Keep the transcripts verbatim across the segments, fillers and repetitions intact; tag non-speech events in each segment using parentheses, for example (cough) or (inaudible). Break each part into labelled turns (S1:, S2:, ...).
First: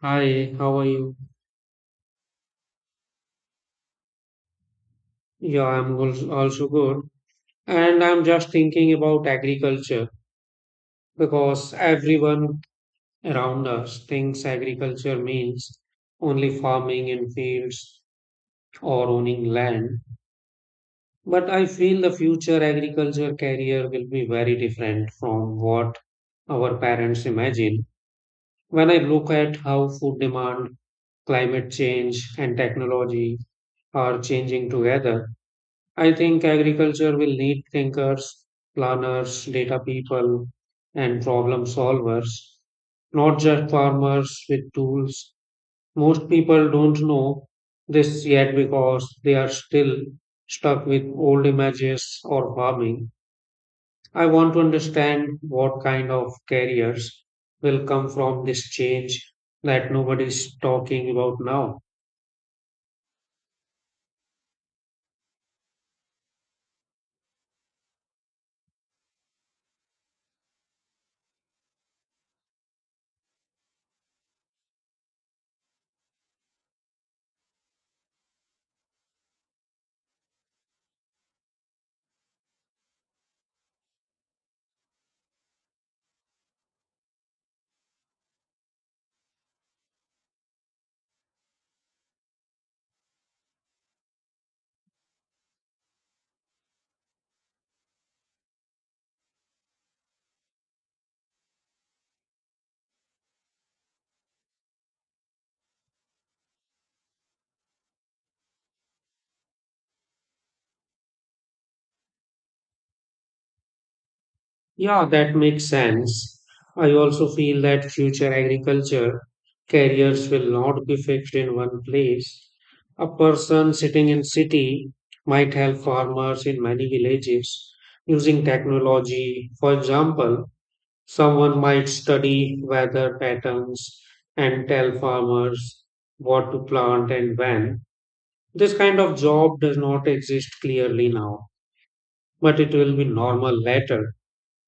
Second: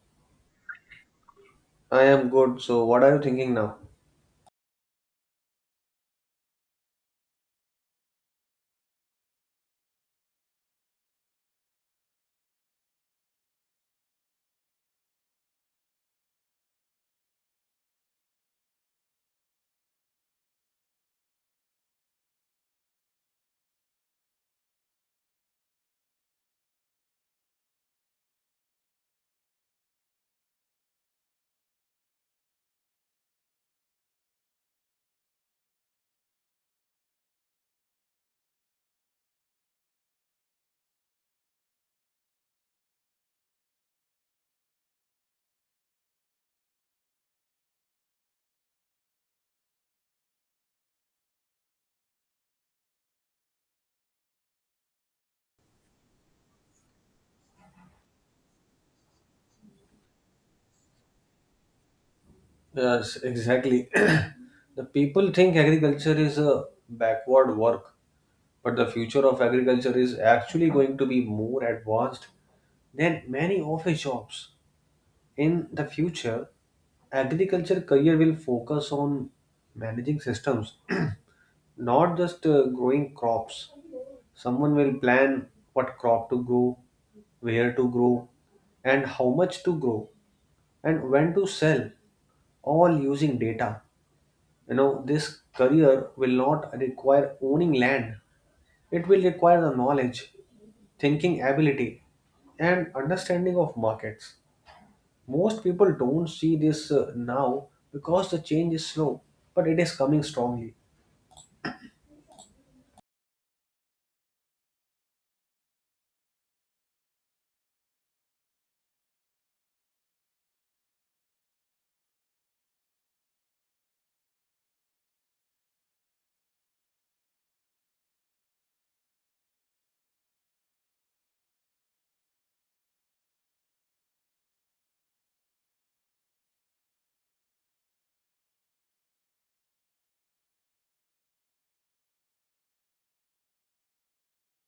S1: Hi, how are you?
S2: I am good. So, what are you thinking now?
S1: Yeah, I'm als- also good. And I'm just thinking about agriculture because everyone around us thinks agriculture means only farming in fields or owning land. But I feel the future agriculture career will be very different from what our parents imagine. When I look at how food demand, climate change, and technology are changing together, I think agriculture will need thinkers, planners, data people, and problem solvers, not just farmers with tools. Most people don't know this yet because they are still stuck with old images or farming. I want to understand what kind of careers will come from this change that nobody's talking about now.
S2: Yes, exactly. (clears throat) The people think agriculture is a backward work, but the future of agriculture is actually going to be more advanced than many office jobs. In the future, agriculture career will focus on managing systems, (clears throat) not just uh, growing crops. Someone will plan what crop to grow, where to grow, and how much to grow, and when to sell, all using data. You know, this career will not require owning land. It will require the knowledge, thinking ability, and understanding of markets. Most people don't see this uh, now because the change is slow, but it is coming strongly.
S1: Yeah, that makes sense. I also feel that future agriculture careers will not be fixed in one place. A person sitting in city might help farmers in many villages using technology. For example, someone might study weather patterns and tell farmers what to plant and when. This kind of job does not exist clearly now, but it will be normal later.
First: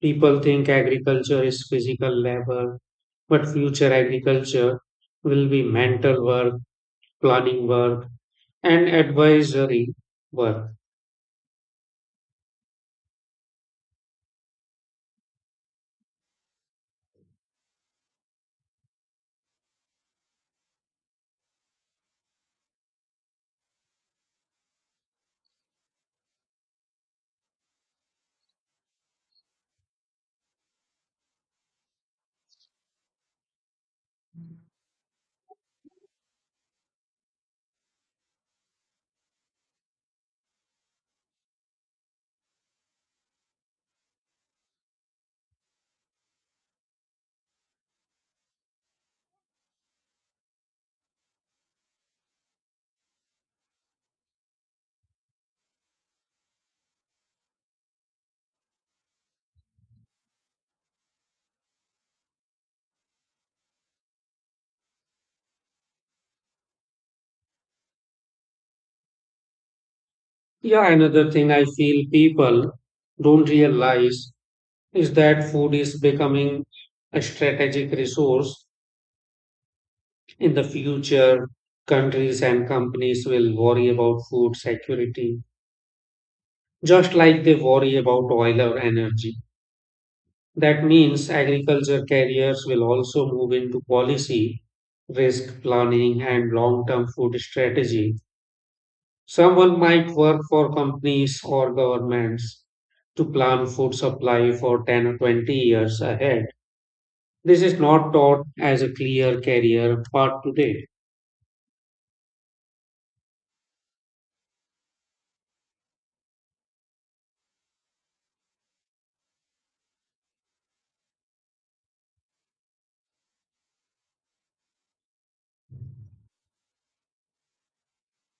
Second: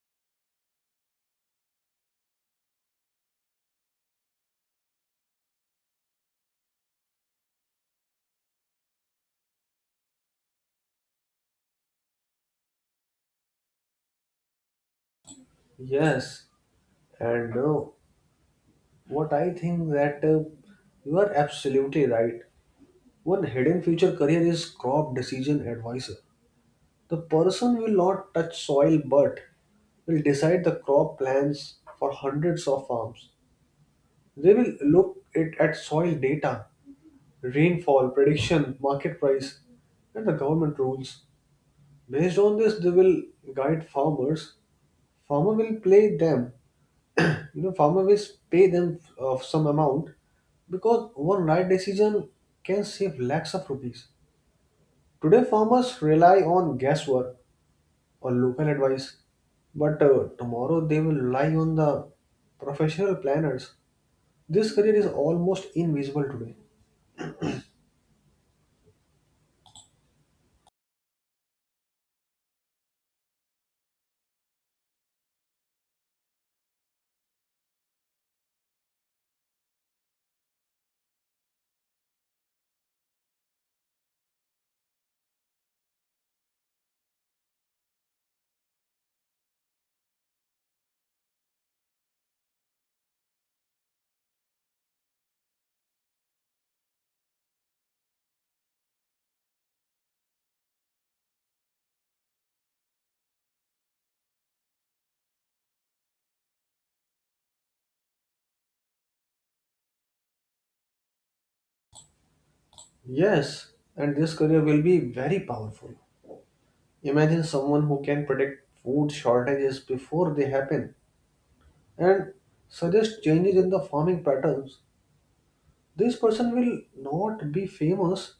S1: People think agriculture is physical labor, but future agriculture will be mental work, planning work, and advisory work.
S2: Yes, and uh, what I think that uh, you are absolutely right. One hidden future career is crop decision advisor. The person will not touch soil, but will decide the crop plans for hundreds of farms. They will look it at soil data, rainfall prediction, market price, and the government rules. Based on this, they will guide farmers. Farmer will pay them. You know, farmer will pay them of some amount because one right decision can save lakhs of rupees. Today, farmers rely on guesswork or local advice, but uh, tomorrow they will rely on the professional planners. This career is almost invisible today.
S1: Yeah, another thing I feel people don't realize is that food is becoming a strategic resource. In the future, countries and companies will worry about food security, just like they worry about oil or energy. That means agriculture carriers will also move into policy, risk planning, and long term food strategy. Someone might work for companies or governments to plan food supply for ten or twenty years ahead. This is not taught as a clear career path today.
S2: Yes, and this career will be very powerful. Imagine someone who can predict food shortages before they happen and suggest changes in the farming patterns. This person will not be famous,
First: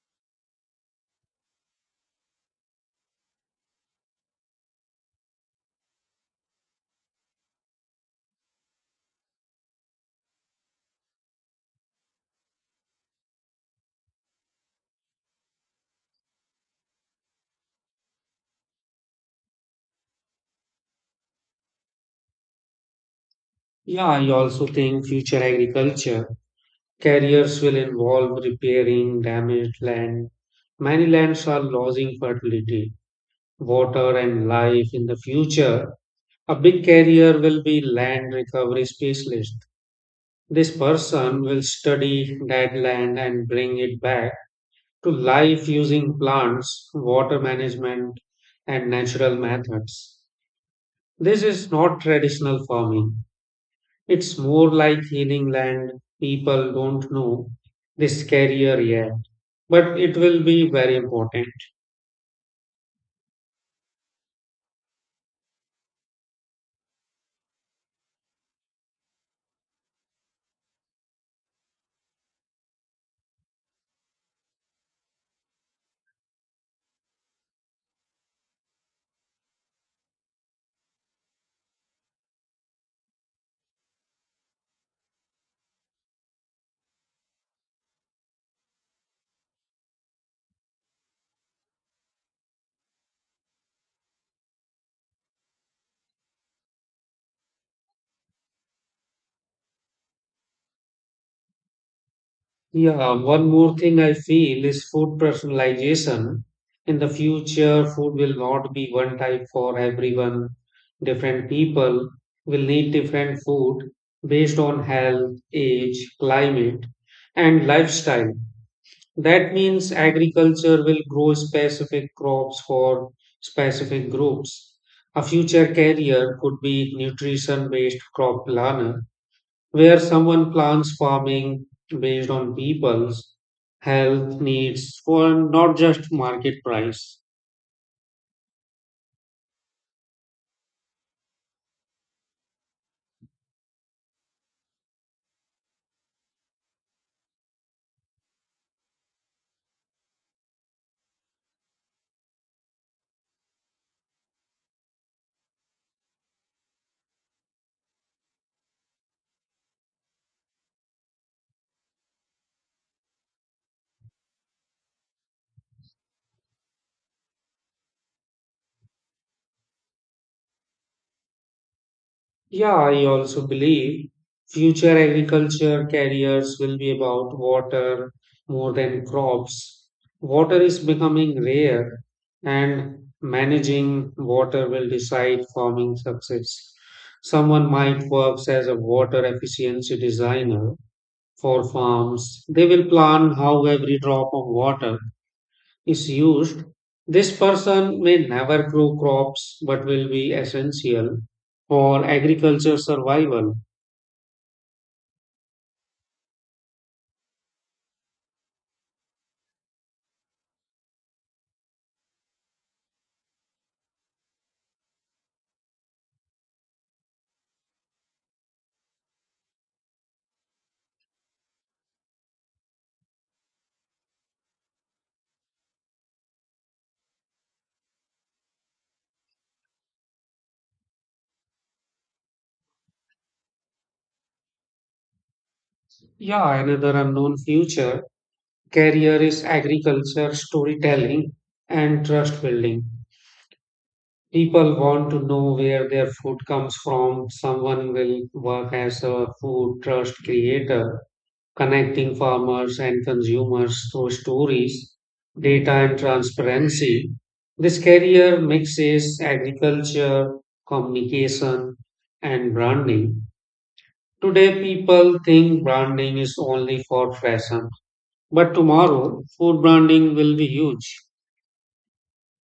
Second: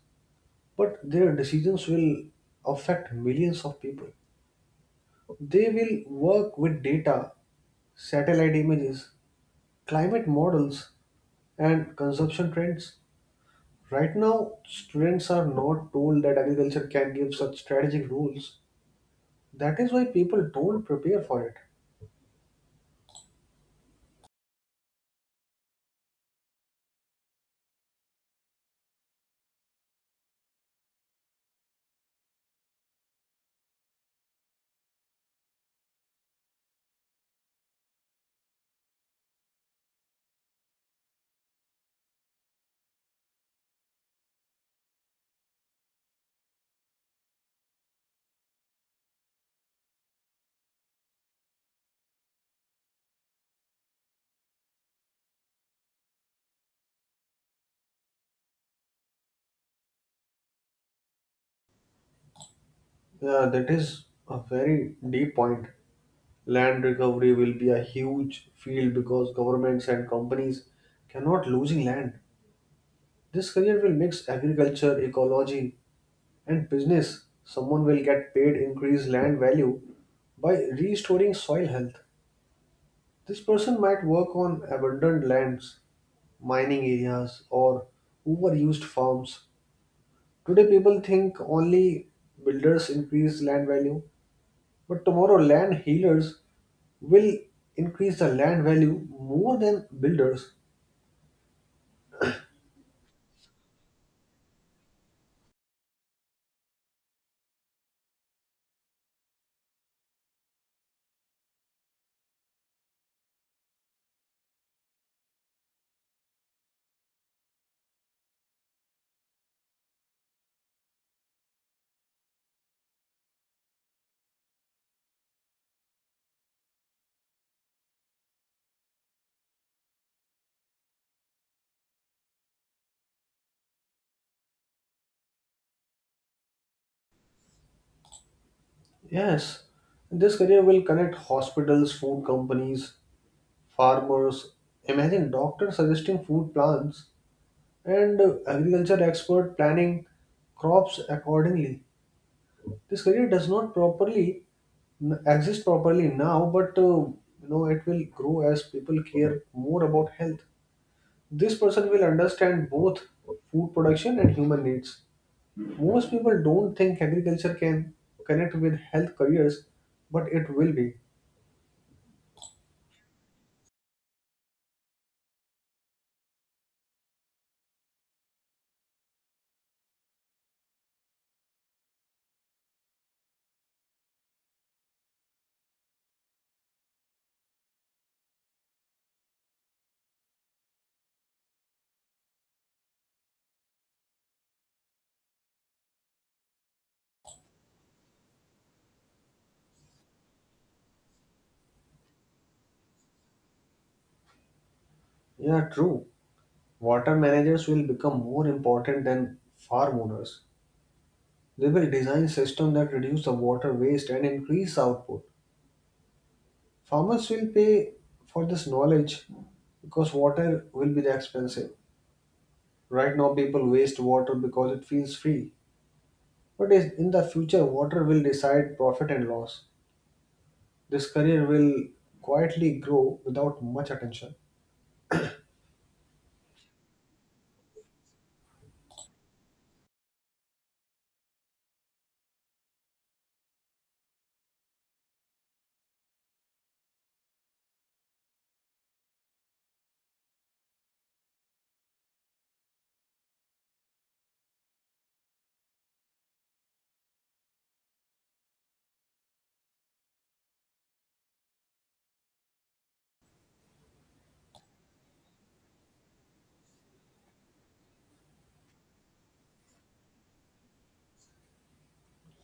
S2: but their decisions will affect millions of people. They will work with data, satellite images, climate models, and consumption trends. Right now, students are not told that agriculture can give such strategic rules. That is why people don't prepare for it.
S1: Yeah, I also think future agriculture careers will involve repairing damaged land. Many lands are losing fertility water and life in the future. A big carrier will be land recovery specialist. This person will study dead land and bring it back to life using plants, water management, and natural methods. This is not traditional farming. It's more like healing land. People don't know this carrier yet, but it will be very important.
S2: Yeah, that is a very deep point. Land recovery will be a huge field because governments and companies cannot losing land. This career will mix agriculture, ecology, and business. Someone will get paid increased land value by restoring soil health. This person might work on abandoned lands, mining areas, or overused farms. Today, people think only builders increase land value, but tomorrow, land healers will increase the land value more than builders.
S1: Yeah, one more thing I feel is food personalization. In the future, food will not be one type for everyone. Different people will need different food based on health, age, climate, and lifestyle. That means agriculture will grow specific crops for specific groups. A future career could be nutrition based crop planner where someone plans farming based on people's health needs for not just market price.
S2: Yes, this career will connect hospitals, food companies, farmers. Imagine doctors suggesting food plans and agriculture expert planning crops accordingly. This career does not properly n- exist properly now but uh, you know it will grow as people care more about health. This person will understand both food production and human needs. Most people don't think agriculture can connect with health careers, but it will be.
S1: Yeah, I also believe future agriculture careers will be about water more than crops. Water is becoming rare, and managing water will decide farming success. Someone might work as a water efficiency designer for farms. They will plan how every drop of water is used, this person may never grow crops but will be essential for agriculture survival.
S2: Yeah, true. Water managers will become more important than farm owners. They will design systems that reduce the water waste and increase output. Farmers will pay for this knowledge because water will be the expensive. Right now, people waste water because it feels free. But is- in the future, water will decide profit and loss. This career will quietly grow without much attention.
S1: Yeah, another unknown future career is agriculture, storytelling, and trust building. People want to know where their food comes from. Someone will work as a food trust creator connecting farmers and consumers through stories, data, and transparency. This career mixes agriculture, communication, and branding. Today, people think branding is only for fashion, but tomorrow, food branding will be huge.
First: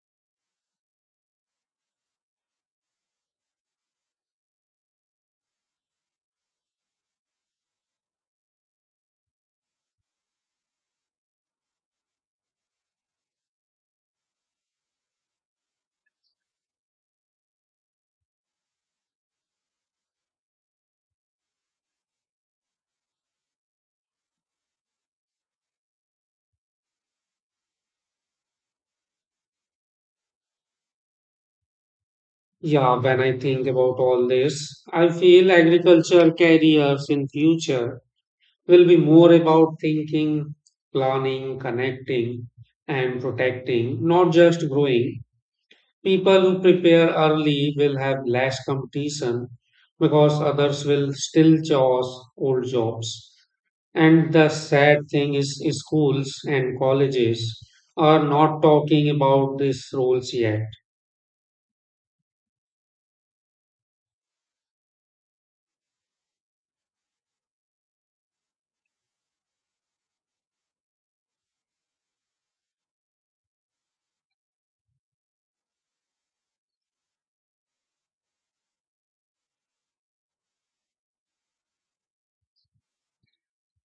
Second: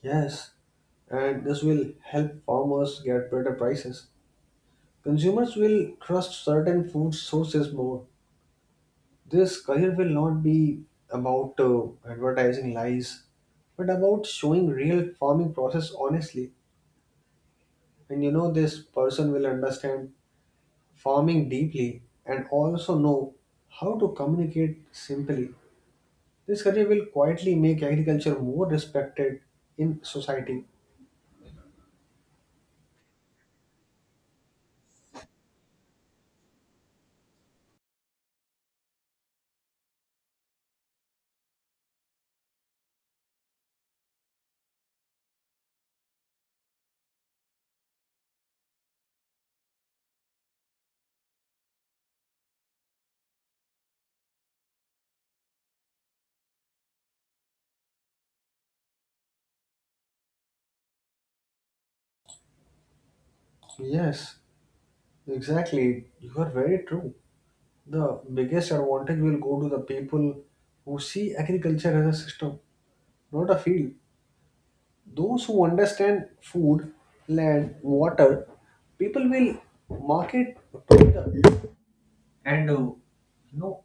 S2: Yes, and this will help farmers get better prices. Consumers will trust certain food sources more. This career will not be about uh, advertising lies, but about showing real farming process honestly. And you know, this person will understand farming deeply, and also know how to communicate simply. This career will quietly make agriculture more respected in society.
S1: Yeah, when I think about all this, I feel agriculture careers in future will be more about thinking, planning, connecting, and protecting, not just growing. People who prepare early will have less competition because others will still choose old jobs. And the sad thing is, schools and colleges are not talking about these roles yet.
S2: Yes, exactly. You are very true. The biggest advantage will go to the people who see agriculture as a system, not a field. Those who understand food, land, water, people will market together. And uh, you know,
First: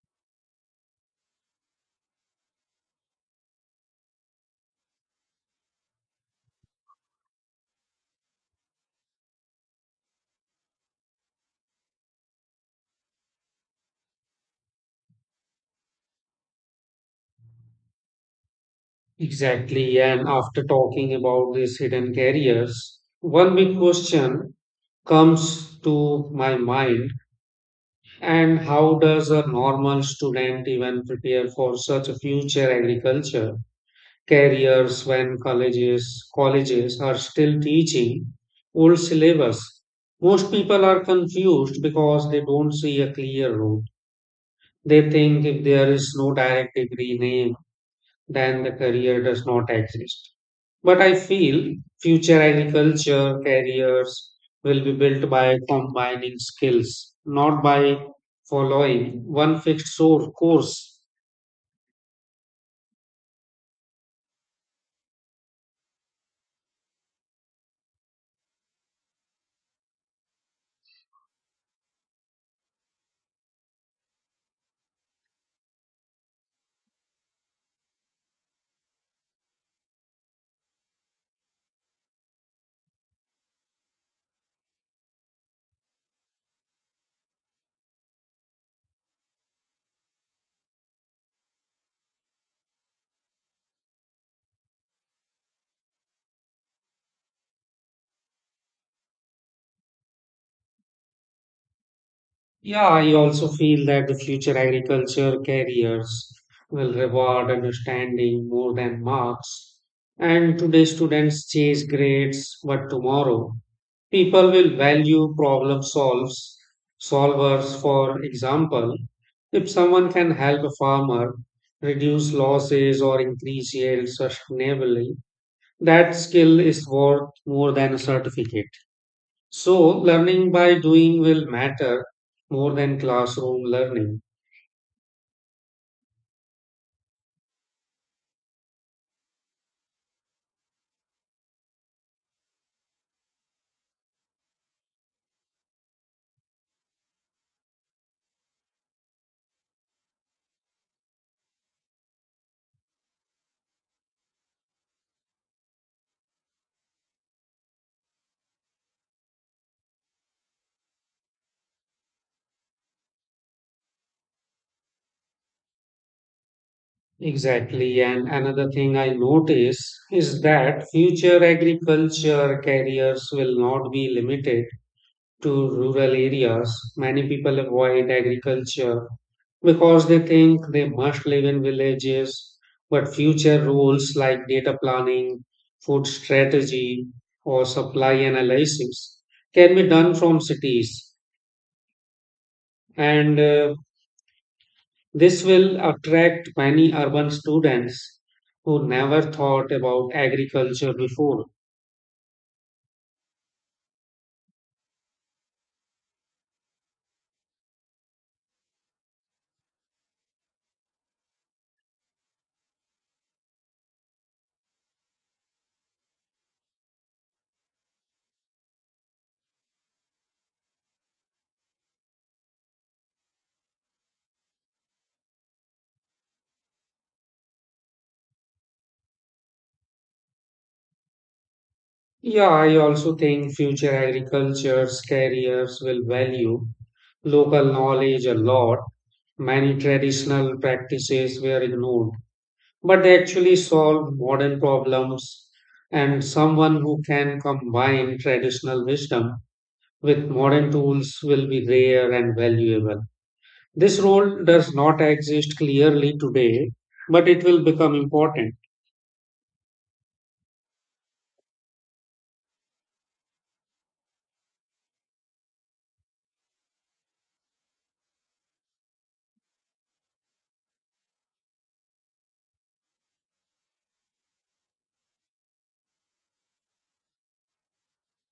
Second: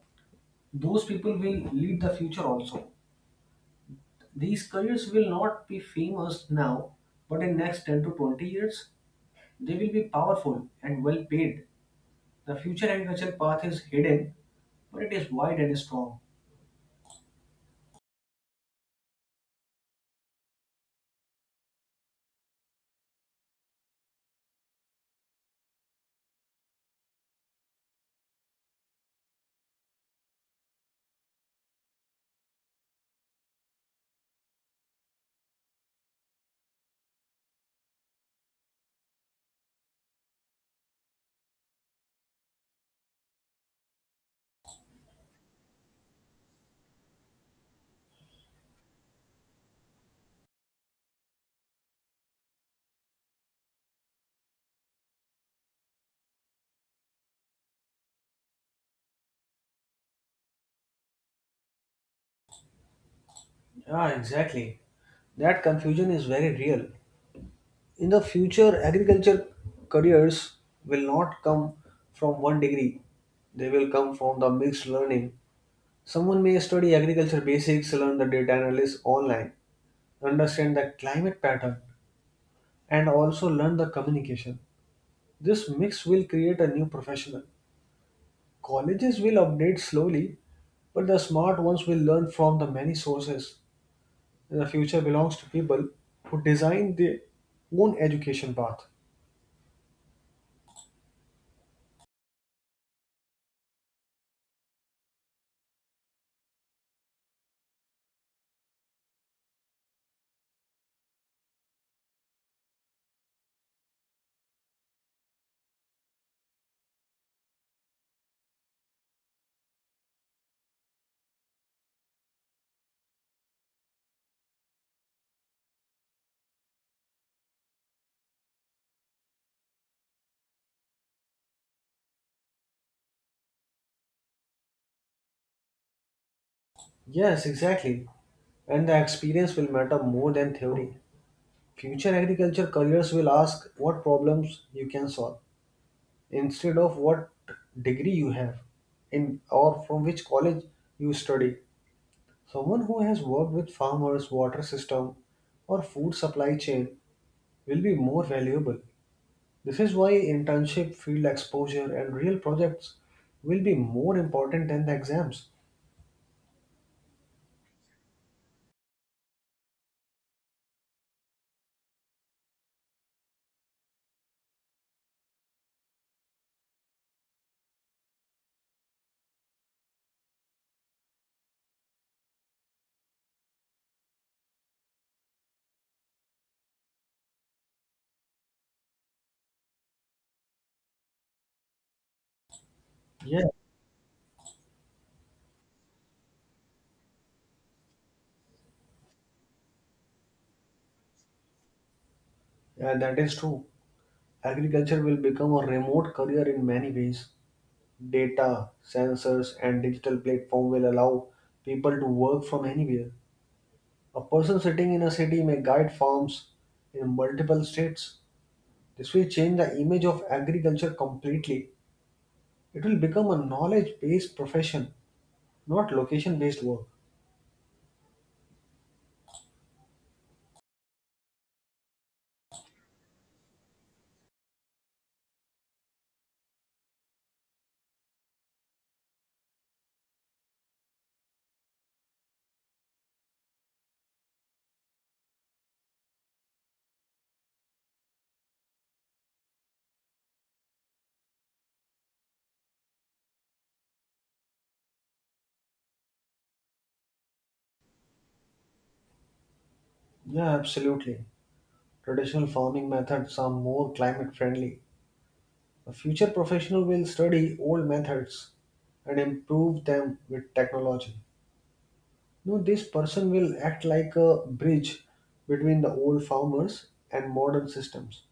S2: those people will lead the future also. These careers will not be famous now, but in next ten to twenty years, they will be powerful and well paid. The future agriculture path is hidden, but it is wide and strong.
S1: Exactly. And after talking about these hidden careers, one big question comes to my mind. And how does a normal student even prepare for such a future agriculture careers when colleges colleges are still teaching old syllabus? Most people are confused because they don't see a clear route. They think if there is no direct degree name, then the career does not exist. But I feel future agriculture careers will be built by combining skills, not by following one fixed sor- course.
S2: Yeah, exactly. That confusion is very real. In the future, agriculture careers will not come from one degree. They will come from the mixed learning. Someone may study agriculture basics, learn the data analysis online, understand the climate pattern, and also learn the communication. This mix will create a new professional. Colleges will update slowly, but the smart ones will learn from the many sources. And the future belongs to people who design their own education path.
S1: Yeah, I also feel that the future agriculture careers will reward understanding more than marks. And today students chase grades, but tomorrow people will value problem solves solvers, for example, if someone can help a farmer reduce losses or increase yield sustainably, that skill is worth more than a certificate. So learning by doing will matter more than classroom learning.
S2: Yes, exactly. And the experience will matter more than theory. Future agriculture careers will ask what problems you can solve instead of what degree you have in or from which college you study. Someone who has worked with farmers, water system, or food supply chain will be more valuable. This is why internship, field exposure, and real projects will be more important than the exams.
S1: Exactly, and another thing I notice is that future agriculture careers will not be limited to rural areas. Many people avoid agriculture because they think they must live in villages, but future roles like data planning, food strategy, or supply analysis can be done from cities. And
S2: Yeah,
S1: uh, this will attract many urban students who never thought about agriculture before.
S2: yeah, that is true. Agriculture will become a remote career in many ways. Data, sensors, and digital platform will allow people to work from anywhere. A person sitting in a city may guide farms in multiple states. This will change the image of agriculture completely. It will become a knowledge based profession, not location based work.
S1: Yeah, I also think future agriculture's careers will value local knowledge a lot. Many traditional practices were ignored, but they actually solve modern problems. And someone who can combine traditional wisdom with modern tools will be rare and valuable. This role does not exist clearly today, but it will become important.
S2: Yeah, absolutely. Traditional farming methods are more climate friendly. A future professional will study old methods and improve them with technology. No, this person will act like a bridge between the old farmers and modern systems.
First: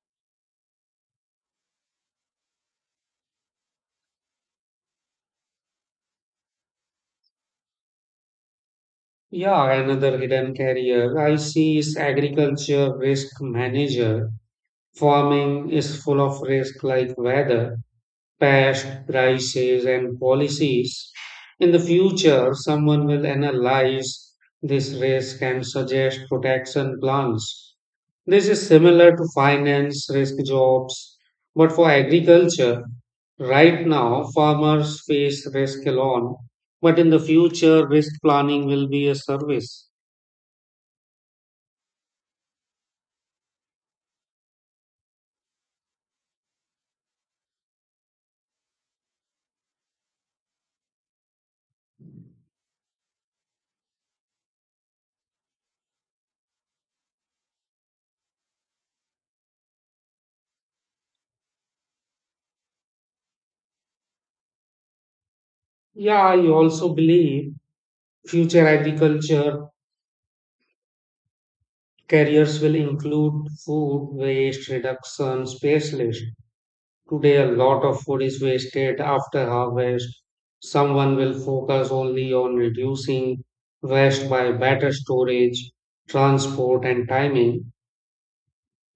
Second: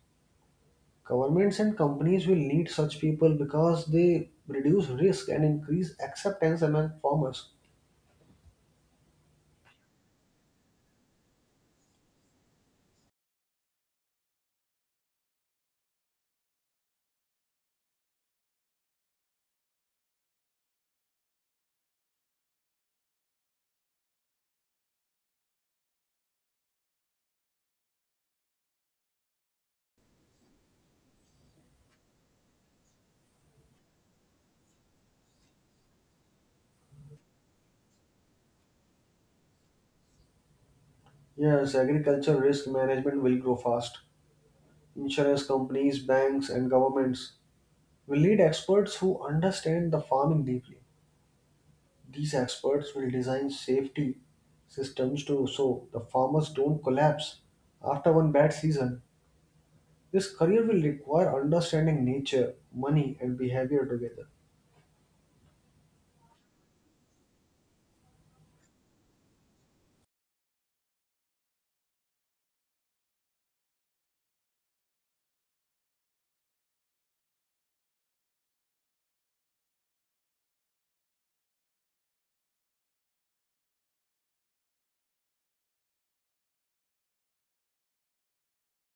S2: Governments and companies will need such people because they reduce risk and increase acceptance among farmers.
S1: Yeah, another hidden career I see is agriculture risk manager. Farming is full of risk like weather, pest, prices, and policies. In the future, someone will analyze this risk and suggest protection plans. This is similar to finance risk jobs, but for agriculture, right now farmers face risk alone, but in the future, risk planning will be a service.
S2: Yes, agriculture risk management will grow fast. Insurance companies, banks, and governments will need experts who understand the farming deeply. These experts will design safety systems to so the farmers don't collapse after one bad season. This career will require understanding nature, money, and behavior together.
S1: Yeah, I also believe future agriculture careers will include food waste reduction specialist. Today, a lot of food is wasted after harvest. Someone will focus only on reducing waste by better storage, transport, and timing.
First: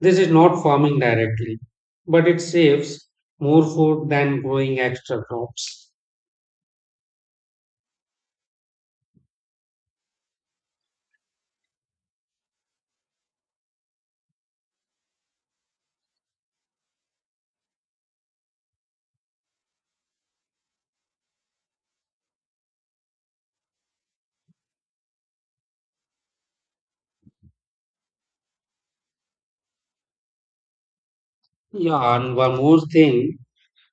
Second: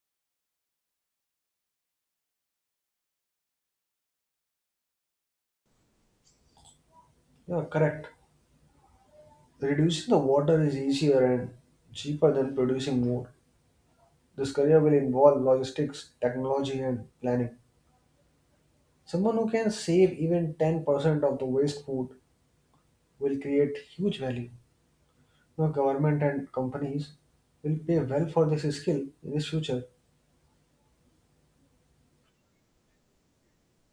S1: This is not farming directly, but it saves more food than growing extra crops.
S2: Yeah, correct. Reducing the water is easier and cheaper than producing more. This career will involve logistics, technology, and planning. Someone who can save even ten percent of the waste food will create huge value. You know, government and companies will pay well for this skill in this future.
S1: Yeah, and one more thing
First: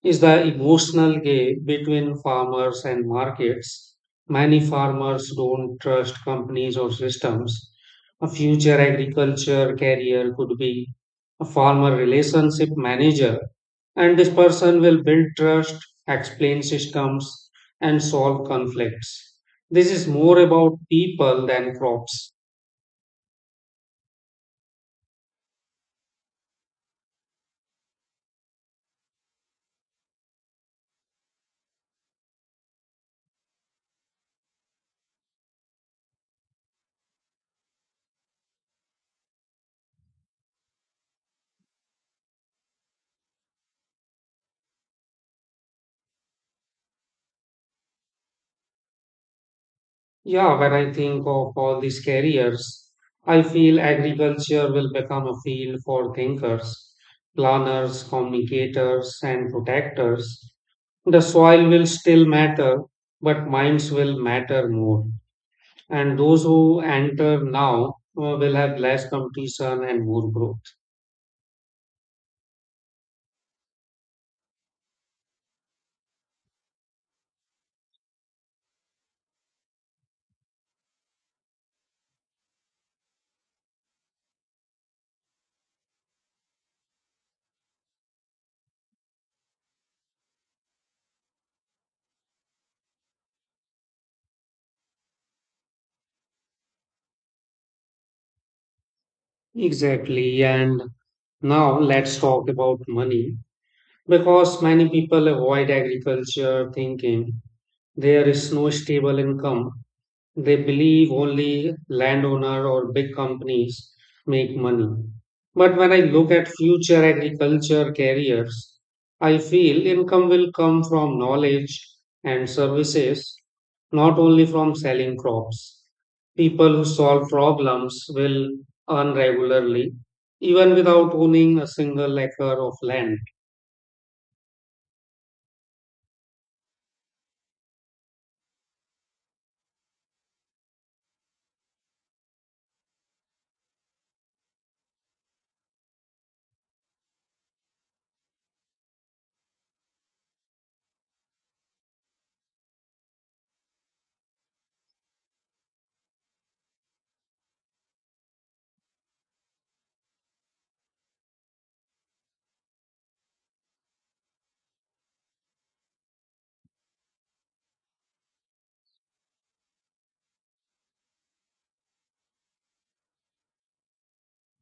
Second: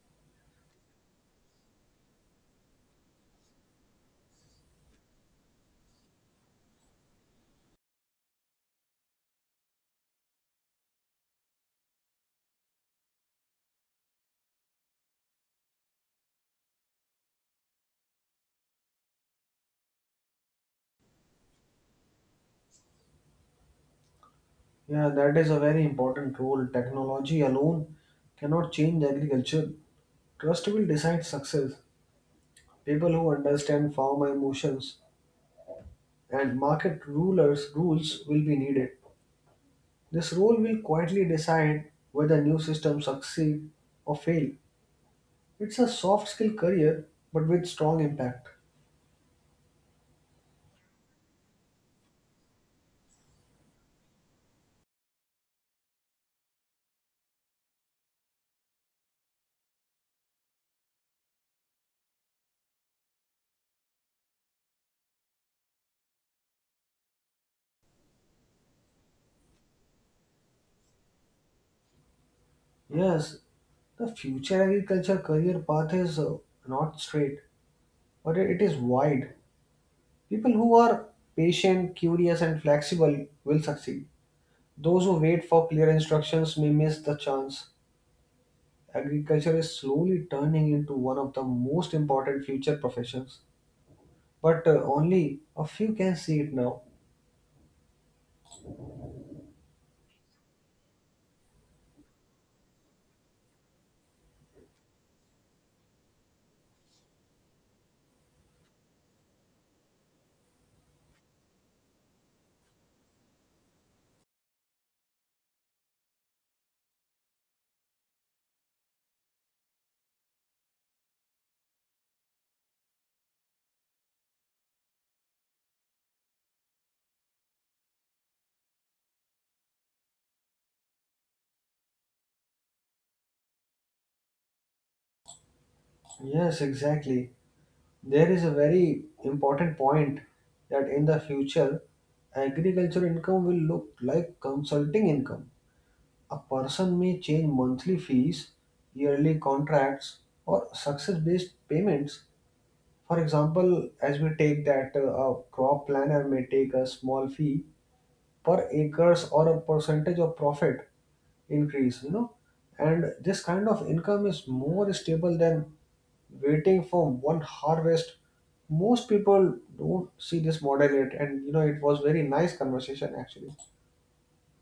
S1: is the emotional gap between farmers and markets. Many farmers don't trust companies or systems. A future agriculture career could be a farmer relationship manager, and this person will build trust, explain systems, and solve conflicts. This is more about people than crops.
S2: Yeah, that is a very important role. Technology alone cannot change agriculture. Trust will decide success. People who understand farmer emotions and market rulers rules will be needed. This role will quietly decide whether new systems succeed or fail. It's a soft skill career but with strong impact.
S1: Yeah, when I think of all these careers, I feel agriculture will become a field for thinkers, planners, communicators, and protectors. The soil will still matter, but minds will matter more. And those who enter now uh, will have less competition and more growth.
S2: Yes, the future agriculture career path is uh, not straight, but it it is wide. People who are patient, curious, and flexible will succeed. Those who wait for clear instructions may miss the chance. Agriculture is slowly turning into one of the most important future professions, but uh, only a few can see it now.
S1: Exactly. And now let's talk about money. Because many people avoid agriculture thinking there is no stable income. They believe only landowner or big companies make money. But when I look at future agriculture careers, I feel income will come from knowledge and services, not only from selling crops. People who solve problems will earn regularly, even without owning a single acre of land.
S2: Yes, exactly. There is a very important point that in the future, agriculture income will look like consulting income. A person may change monthly fees, yearly contracts, or success based payments. For example, as we take that uh, a crop planner may take a small fee per acres or a percentage of profit increase, you know, and this kind of income is more stable than waiting for one harvest. Most people don't see this model yet, and you know, it was very nice conversation actually.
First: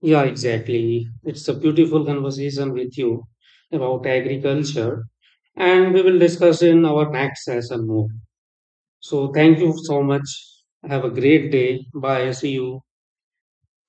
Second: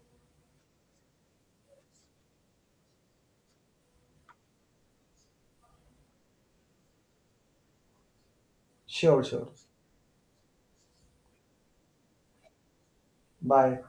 S1: Yeah, exactly. It's a beautiful conversation with you about agriculture, and we will discuss in our next session more.
S2: Sure,
S1: So,
S2: sure.
S1: thank you so much. Have a great day. Bye. See you.
S2: Bye.